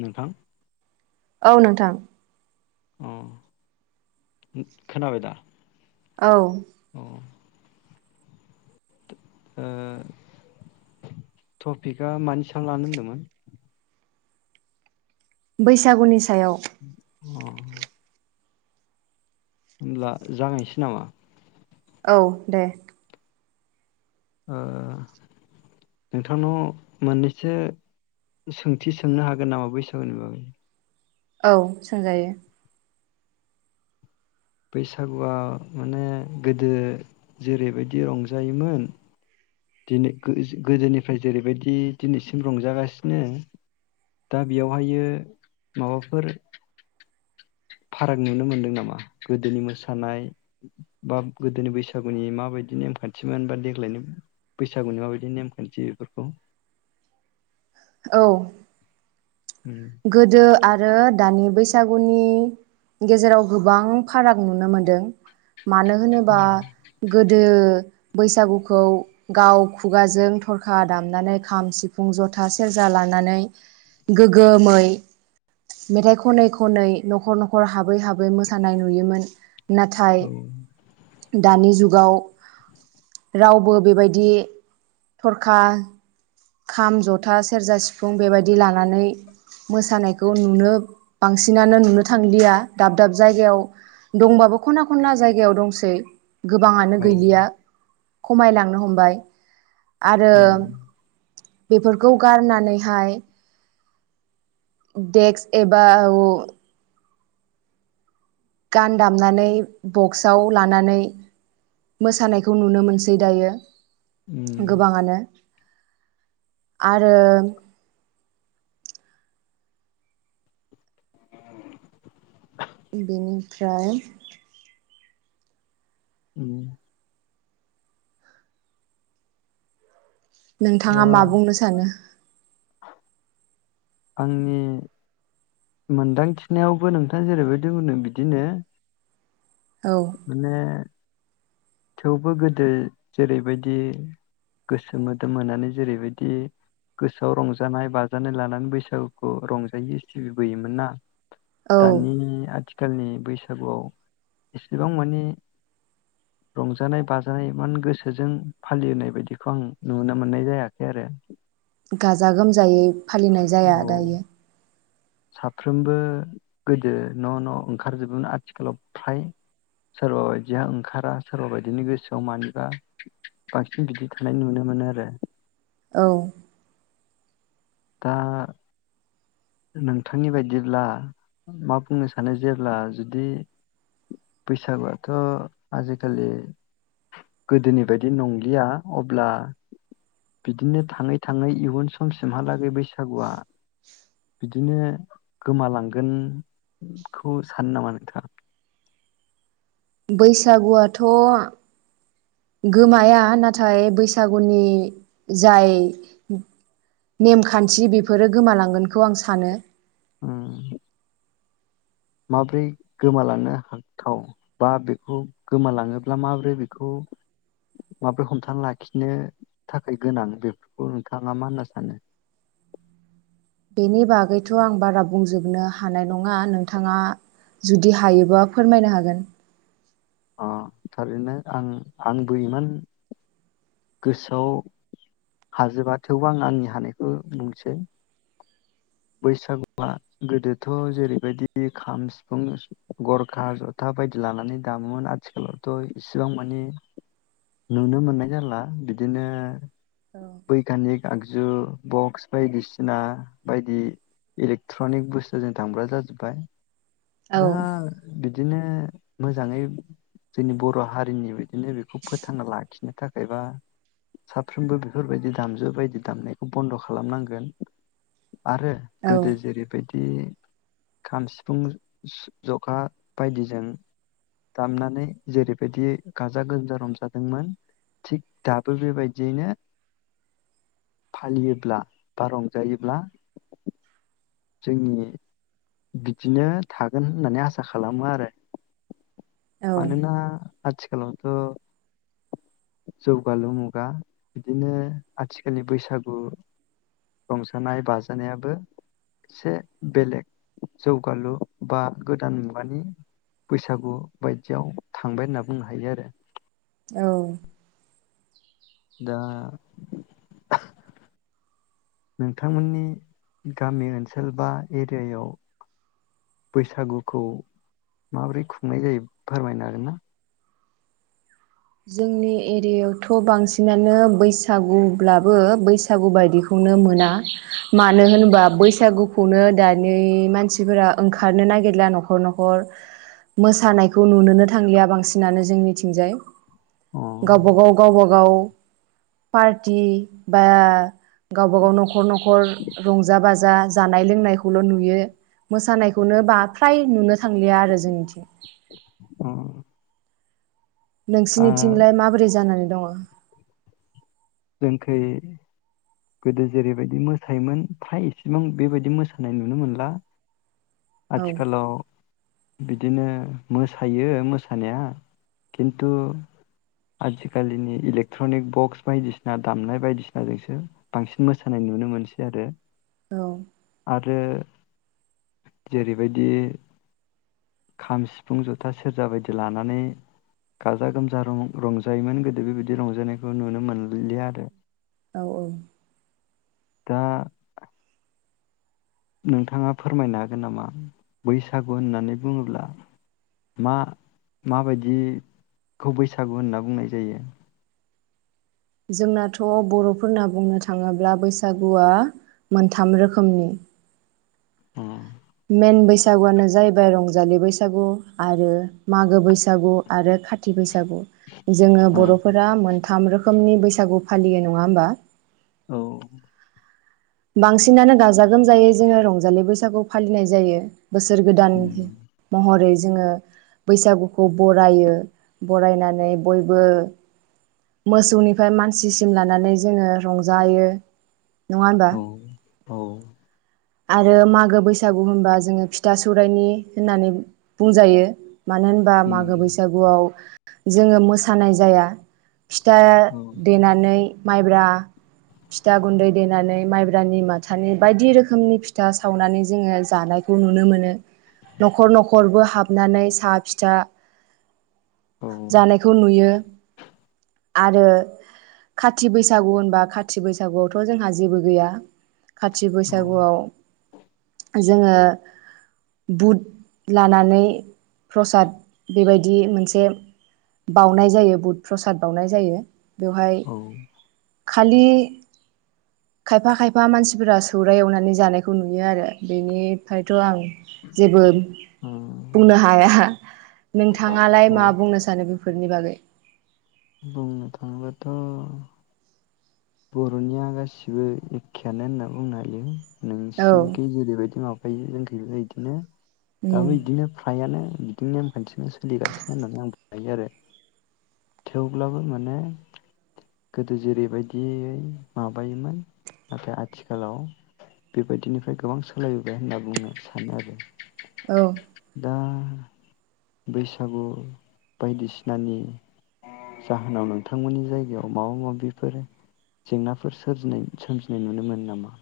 नोंथां। औ नोंथां। अ खोनाब दा औ अ ओ टपिकआ मानि सांयाव लानो होनदोंमोन। बैसागुनि सायाव अ हब्ला जाहायनोसै नामा। औ दे ओ नोंथांनाव मोननैसो सोंथि सोंनो हागोन नामा बैसागुनि बागै औ सोंजायो। बैसागुआ माने गोदो जेरैबायदि रंजायोमोन। दिनै गोदोनिफ्राय जेरैबायदि। फाराग नुनो मोनदों नामा? गोदोनि मोसानाय बा गोदोनि औ उम गोदो आरो दानि। बैसागुनि गेजेराव गोबां फाराग नुनो मोनदों मानो होनोबा गोदो बैसागुखौ गाव खुगाजों थरखा दामनानै खाम सिफुं जथा सेरजा लानानै गोमै मेथाइ खनै खनै न'खर न'खर हाबै हाबै बै मोसानाय नुयोमोन नाथाय औ दानि जुगाव रावबो बेबायदि थरखा खाम जथा सेरजा सिफुं बेबायदि लानानै मोसानायखौ नुनो बांसिनानो नुनो थांलिया दाब दाब जायगायाव दंबाबो खना खनला जायगायाव दंसै गोबाङानो औ गैलिया खमायलांनो हमबाय आरो उम बेफोरखौ गारनानैहाय देक्स एबा आ गान दामनानै बक्सआव लानानै मोसानायखौ नुनो मोनसै दायो उम गोबाङानो आरो बेनिफ्राय ए दा नोंथाङा मा बुंनो सानो आंनि मोनदांथिनायावबो नोंथाङा जेरैबायदि बुंदों बिदिनो औ माने थेवबो गोदो जेरैबायदि गोसो मोदोम होनानै जेरैबायदि गोसोआव रंजानाय बाजानाय लानानै बैसागुखौ रंजायो टिभि बोयोमोन ना औ दानि आथि आथिखालनि बैसागुआव एसेबां मानिे रंजानाय बाजानाय इान गोसोजों फालिोनाय बायदिखौ आं नुनो मोननाय जायाखै आरो। गाजा गोमजायै फालिनाय औ जाया दायो। साफ्रोमबो गोदो न' न' ओंखारजोबोमोन आथिखालाव फ्राय सोरबा बायदिया ओंखारा सोरबा बायदिनि गोसोआव मानिबा बांसिन बिदि थानाय नुनो मोनो आरो। औ। दा नोंथांनि बायदिब्ला मा बुंनो सानो जेब्ला जुदि बैसागुआथ' आजिखालि गोदोनि बायदि नंलिया अब्ला बिदिनो थाङै थाङै इयुन समसिमहालागै बे बैसागुआ बिदिनो गोमालांगोनखौ सानो नामा नोंथाङा? बैसागुआथ' गोमाया नाथाय बैसागुनि जाय नेमखान्थि बेफोरो गोमालांगोनखौ आं सानो उम। माबोरै गोमालांनो हाथाव बा बेखौ गोमालाङोब्ला माबोरै बेखौ माबोरै हमथान लाखिनो थाखाय गोनां बेफोरखौ नोंथाङा मा होनना सानो। बेनि बागैथ' आं बारा बुंजोबनो हानाय नङा नोंथाङा जुदि हायोबा फोरमायनो हागोन। अ थारैनो आं आंबो इमान गोसोआव हाजोबा थेवबो आं आंनि हानायखौ बुंनोसै। बैसागुआ गोदोथ' जेरैबायदि खाम सिफुं गरखा जथा बायदि लानानै दामोमोन आथिखालावथ' इसिबां मानिे नुनो मोननाय जाला बिदिनो बैग्निक आगजु बक्स बायदिसिना बायदि बिदि इलेकट्र'निक बुस्थुजों दामग्रा जाजोब्बाय। औ दा बिदि बिदिनो मोजाङै जोंनि बर' हारिनि बिदिनो बेखौ फोथांना लाखिनो थाखायबा साफ्रोमबो बेफोरबायदि दामजु बायदि दामनायखौ बन्द' खालामनांगोन। आरो औ गोदो जेरैबायदि। बि खाम, सिफुं, जथा बायदिजों दामनानै जेरैबायदि गाजा गोमजा रंजादोंमोन थिग दाबो बेबायदियैनो फालियोब्ला बा रंजायोब्ला। जोंनि बिदिनो थागोन होननानै आसा खालामो आरो। औ मानोना आथिखालावथ' जौगालु मुगा बिदिनो आथिखालनि बैसागु रंजानाय बाजानायाबो एसे बेलेग जौगालु बा गोदान मुगानि बैसागु बायदियाव थांबाय होनना बुंनो हायो आरो। औ। दा नोंथांमोननि गामि ओनसोल बा एरियायाव बैसागुखौ माबोरै खुंनाय जायो फोरमायनो हागोनना? जोंनि एरियायावथ' बांसिनानो बैसागुब्लाबो बैसागु बायदिखौनो मोना मानो होनोबा बैसागुखौनो दानि मानसिफोरा ओंखारनो नागिरला न'खर न'खर मोसानायखौ नुनोनो थांलिया बांसिनानो जोंनिथिंजाय। अ गावबा गाव गावबा गाव। पार्टि बा गावबा गाव न'खर न'खर रंजा बाजा जानाय लोंनायखौल' नुयो मोसानायखौनो फ्राय नुनो। थांलिया आरो जोंनिथिं। अ आ नोंसिनिथिंलाय माबोरै जानानै दङ। जोंखै गोदो जेरैबायदि मोसायोमोन फ्राय इसेबां बेबायदि मोसानाय नुनो मोनला। आथिखालाव बिदिनो मोसायो मोसानाया खिन्थु आजि खालिनि इलेक्ट्रनिक बक्स बायदिसिना ना दामनाय बायदिसिनाजोंसो बांसिन मोसानाय नुनो मोनसै आरो। औ। आरो जेरैबायदि खाम, सिफुं, जथा, सेरजा बायदि लानानै गाजा गोमजा रंजायोमोन गोदो बेबायदि रंजानायखौ नुनो मोन गैलिया आरो। औ औ। दा नोंथाङा फोरमायनो हागोन नामा बैसागु होननानै बुङोब्ला मा माबायदिखौ बैसागु होनना बुंनाय जायो? जोंनाथ' बर'फोरना बुंनो थाङोब्ला बैसागुआ मोनथाम रोखोमनि। अ मेन बैसागुआनो जाहैबाय रंज जालि बैसागु आरो मागो बैसागु आरो खाथ थि बैसागु जोङो औ बर'फोरा मोन थाम रोखोमनि बैसागु फालियो नङा होमबा? औ। बांसिनानो गाजा गोमजायै जोङो रंजालि बैसागु फालिनाय जायो। बोसोर गोदान महरै। जोङो बैसागुखौ बरायो बरायनानै बयबो। मोसौनिफ्राय मानसिसिम लानानै जोंङो रंजायो। नंङा होमबा? औ आरो मागो बैसागु होनबा जोंङो फिथा सौरायनि होननानै बुंजायो। मानो होनबा मागो बैसागुआव जोंङो मोसानाय जाया। फिथा देनानै माइब्रा फिथा गुन्दै देनानै माइब्रानि माथानि बायदि रोख खोमनि फिथा सावनानै जोंङो जानायखौ नुनो मोनो न'खर न'खरबो हाबनानै साहा फिथा जानायखौ नुयो। आरो खाथि बैसागु होनबा खाथि बैसागुआवथ' जोंहा जेबो गैया खाथि बैस औ बैसागुआव जोंङो बुट लानानै प्रसाद बेबायदि मोनसे बाउनाय जायो बुट प्रसाद बावउनाय जायो। बेवहाय औ खालि खायफा खायफा मानसिफोरा सौरिय एवनानै जानायखौ नुयो आरो बेनिफ्रायथ' आं जेबो औ बुंनो हाया। नोंथ थांङालाय मा बुंनो सानो बेफोरनि बागै? बुंनो थाङोबाथ' बर'निया गासिबो एखेयानो होनना बुंनो हायो। औ नोंसिनिखि जेरैबायदि माबायो जों बि बायदिनो उम दाबो इदिनो फ्रायानो बिदिनो नेमखान्थिजों सोलिगासिनो होननानै आं बुंनो हायो आरो थेवब्लाबो माने गोदो जेरैबायद बिदियै माबायोमोन नाथाय आथिखालाव बेबायदिनिफ्राय गोबां सोलायबोबाय होनना बुंनो सानो आरो औ दा बैसागु बायदिसिनानि जाहोनाव नोंथांमोननि जायगायाव माबा माबिफोर जेंनाफोर सोमजिनाय नुनो मोनो नामा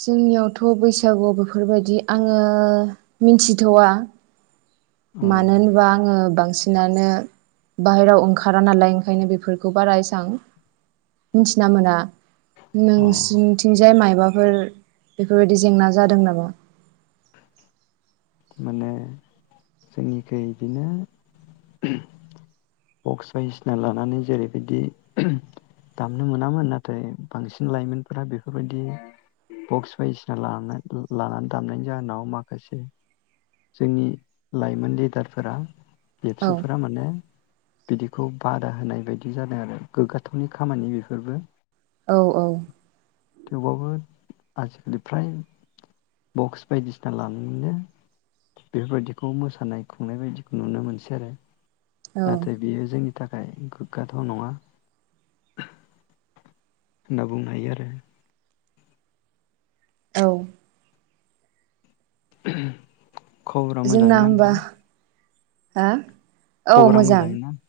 जोंनियावथ' बैसागु बेफोरबायदि आंङो मिथिथ'वा अ मानो होनबा आंङो बांसिनानो बाहेरायाव ओंखारा नालाय ओंखायनो बेफोरखौ बारा एसेबां मिथिना मोना अ नोंसिनिथिंजाय माइ माबाफोर बेफोरबायदि जेंना जादों नामा माने जोंनिख बिदिनो बक्स बायदिसिना लानानै जेरैबायदि दामनो मोनामोन नाथाय बांसिन लाइमोनफोरा बेफोरबायदि बक्स बायदिसिना लानानै दामनायनि जाहोनाव माखासे जोंनि लाइमोन लिडारफोरा औ एबसुफोरा माने बिदिखौ बादा होनाय बायदि जादों आरो गोग्गाथावनि खामानि बेफोरबो औ औ थेवबाबो आजिखालि फ्राय बक्स बायदिसिना लानानैनो बेफोरबायदिखौ मोसानाय खुंनाय बायदिखौ नुनो मोनसै आरो औ नाथाय बेयो जोंनि थाखाय गोग्गाथाव नङा होनना बुंनो हायो आरो औ [inaudible] खबरा जोंना मोजाङैनो ना होमबा नोंथां? हा खबरा मोजां ना? [inaudible]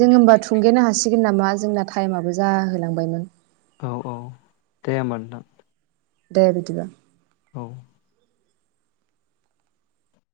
जों होमबा थुंगेनो हासिगोन नामा जोंना टाइमाबो जाहोलांबायमोन। औ औ दे होमबा नोंथां। दे बेबायदि बा। औ